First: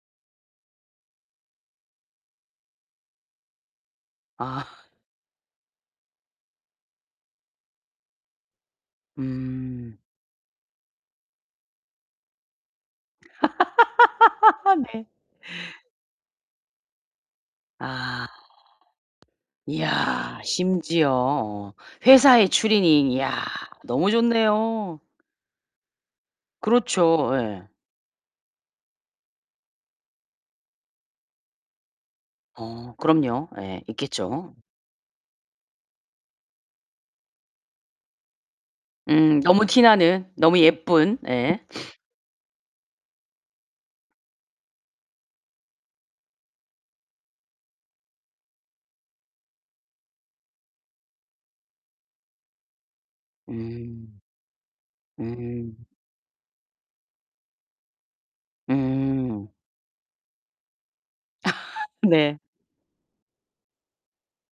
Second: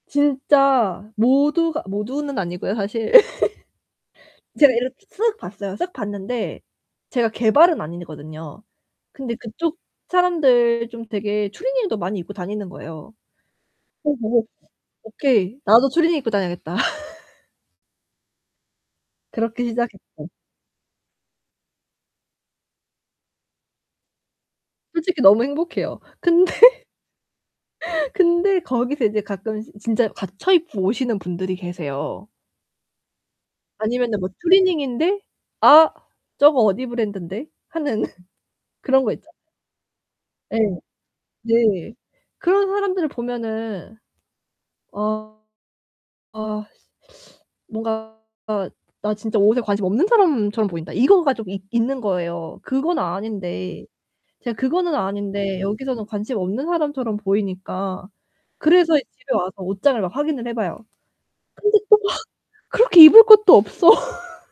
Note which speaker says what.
Speaker 1: 진짜 모두가 모두는 아니고요, 사실. 제가
Speaker 2: 아.
Speaker 1: 이렇게 쓱 봤어요. 쓱 봤는데 제가 개발은 아니거든요. 근데 그쪽
Speaker 2: 음.
Speaker 1: 사람들 좀 되게 추리닝도 많이 입고 다니는 거예요. 그거 보고
Speaker 2: 네.
Speaker 1: '오케이. 나도 추리닝 입고 다녀야겠다.'
Speaker 2: 아.
Speaker 1: 그렇게 시작했죠.
Speaker 2: 이야 심지어 어 회사에 추리닝 야 너무 좋네요.
Speaker 1: 솔직히 너무 행복해요. 근데,
Speaker 2: 그렇죠, 예.
Speaker 1: 근데 거기서 인제 가끔씩 진짜 갖춰 입고 오시는 분들이 계세요.
Speaker 2: 어 그럼요. 예
Speaker 1: 아니면은 뭐
Speaker 2: 있겠죠.
Speaker 1: 추리닝인데 '아 저거 어디 브랜든데' 하는 그런 거 있쟎아요.
Speaker 2: 음 너무 티나는
Speaker 1: 예.
Speaker 2: 너무 예쁜 예.
Speaker 1: 네. 그런 사람들을 보면은 어 아 씨 뭔가 '아 나 진짜 옷에 관심 없는 사람처럼 보인다.' 이거가 좀 있 있는 거예요. 그건 아닌데.
Speaker 2: 음.
Speaker 1: 제가 그거는 아닌데
Speaker 2: 음.
Speaker 1: 여기서는 관심 없는 사람처럼 보이니까. 그래서 이 집에 와서
Speaker 2: 음.
Speaker 1: 옷장을 막 확인을 해 봐요. 근데 또
Speaker 2: 네.
Speaker 1: 막 그렇게 입을 것도 없어.